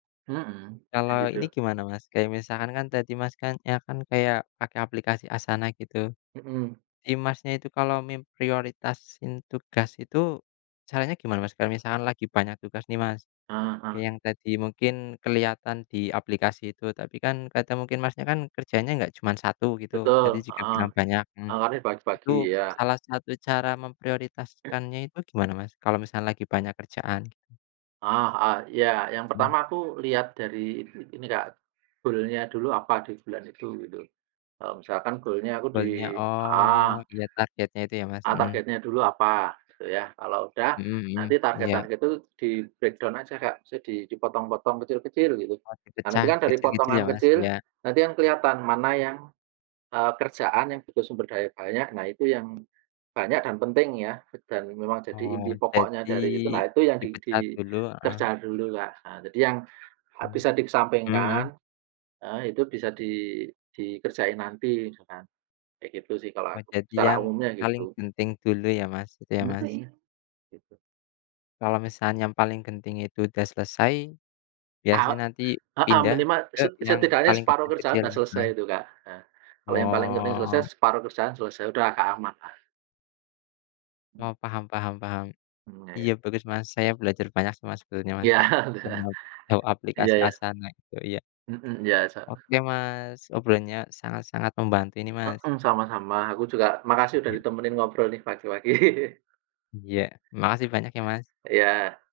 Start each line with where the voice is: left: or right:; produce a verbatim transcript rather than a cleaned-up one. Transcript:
right: Mhm, kayak
left: Kalau ini
right: gitu.
left: gimana Mas, kayak misalkan kan tadi Mas kan ya kan kayak, pakai aplikasi Asana gitu.
right: Mhm.
left: Si Masnya itu kalau memprioritasin tugas itu, caranya gimana Mas? Kalau misalkan lagi banyak tugas nih Mas,
right: Heeh.
left: yang tadi mungkin kelihatan di aplikasi itu tapi kan kadang mungkin Masnya kan kerjanya enggak cuman satu gitu. Tadi
right: Betul,
left: juga
right: heeh,
left: bilang banyak mhm.
right: mangkanya
left: Itu
right: pagi-pagi ya.
left: salah satu cara memprioritaskannya itu gimana Mas, kalau misalnya lagi banyak kerjaan, gitu?
right: Ah, heeh, iya yang
left: Hmm.
right: pertama aku lihat dari in ini Kak, goal-nya dulu apa di bulan itu, gitu. Kalau misalkan goal-nya aku di
left: Goal-nya oh,
right: heeh.
left: iya targetnya itu ya Mas,
right: Ah
left: mhm.
right: targetnya dulu apa, gitu ya, kalau udah
left: Mhm mhm.
right: nanti
left: Iya.
right: target-target itu di breakdown aja Kak. Maksudnya dipotong-potong kecil-kecil gitu.
left: Oh,
right: Nah, nanti
left: dipecah
right: kan dari
left: kecil-kecil ya
right: potongan
left: Mas,
right: kecil,
left: iya.
right: nanti kan kelihatan mana yang, eee, kerjaan yang butuh sumber daya banyak, nah itu yang banyak dan penting ya, dan memang jadi
left: Oh,
right: inti pokoknya
left: jadi
right: dari itu. Nah, itu yang di
left: dipecah dulu, heeh.
right: dikerjakan dulu Kak, heeh. Jadi, yang, eee,
left: Hmm,
right: bisa
left: hmm
right: dikesampingkan
left: hmm.
right: heeh, itu bisa di dikerjain nanti misalkan. Kayak gitu sih kalau
left: Wah,
right: aku,
left: jadi
right: secara
left: yang
right: umumnya,
left: paling
right: gitu.
left: penting dulu ya Mas, gitu ya Mas?
right: Mhm. Gitu.
left: Kalau misalnya yang paling genting itu udah selesai, biasanya
right: Ah,
left: nanti
right: e heeh,
left: pindah
right: minimal
left: ke
right: se
left: yang
right: setidaknya
left: paling
right: separuh kerjaan
left: kecil-kecil,
right: udah selesai
left: heeh.
right: itu Kak, hah. Kalau yang paling penting
left: Oh.
right: selesai separuh kerjaan selesai. Udah agak amanlah.
left: Oh paham paham paham.
right: Hmm, ya
left: Iya
right: ya.
left: bagus, Mas. Saya belajar banyak sama Mas, sebetulnya Mas.
right: Iya.
left: Sama tahu
right: Iya,
left: aplikasi
right: ya.
left: Asana itu, iya.
right: Mhm iya, se
left: Oke Mas, obrolannya sangat-sangat membantu ini Mas.
right: Mhm, sama-sama. Aku juga makasih udah
left: Iya.
right: ditemenin ngobrol nih pagi-pagi.
left: Iya, makasih banyak ya Mas!
right: Iya.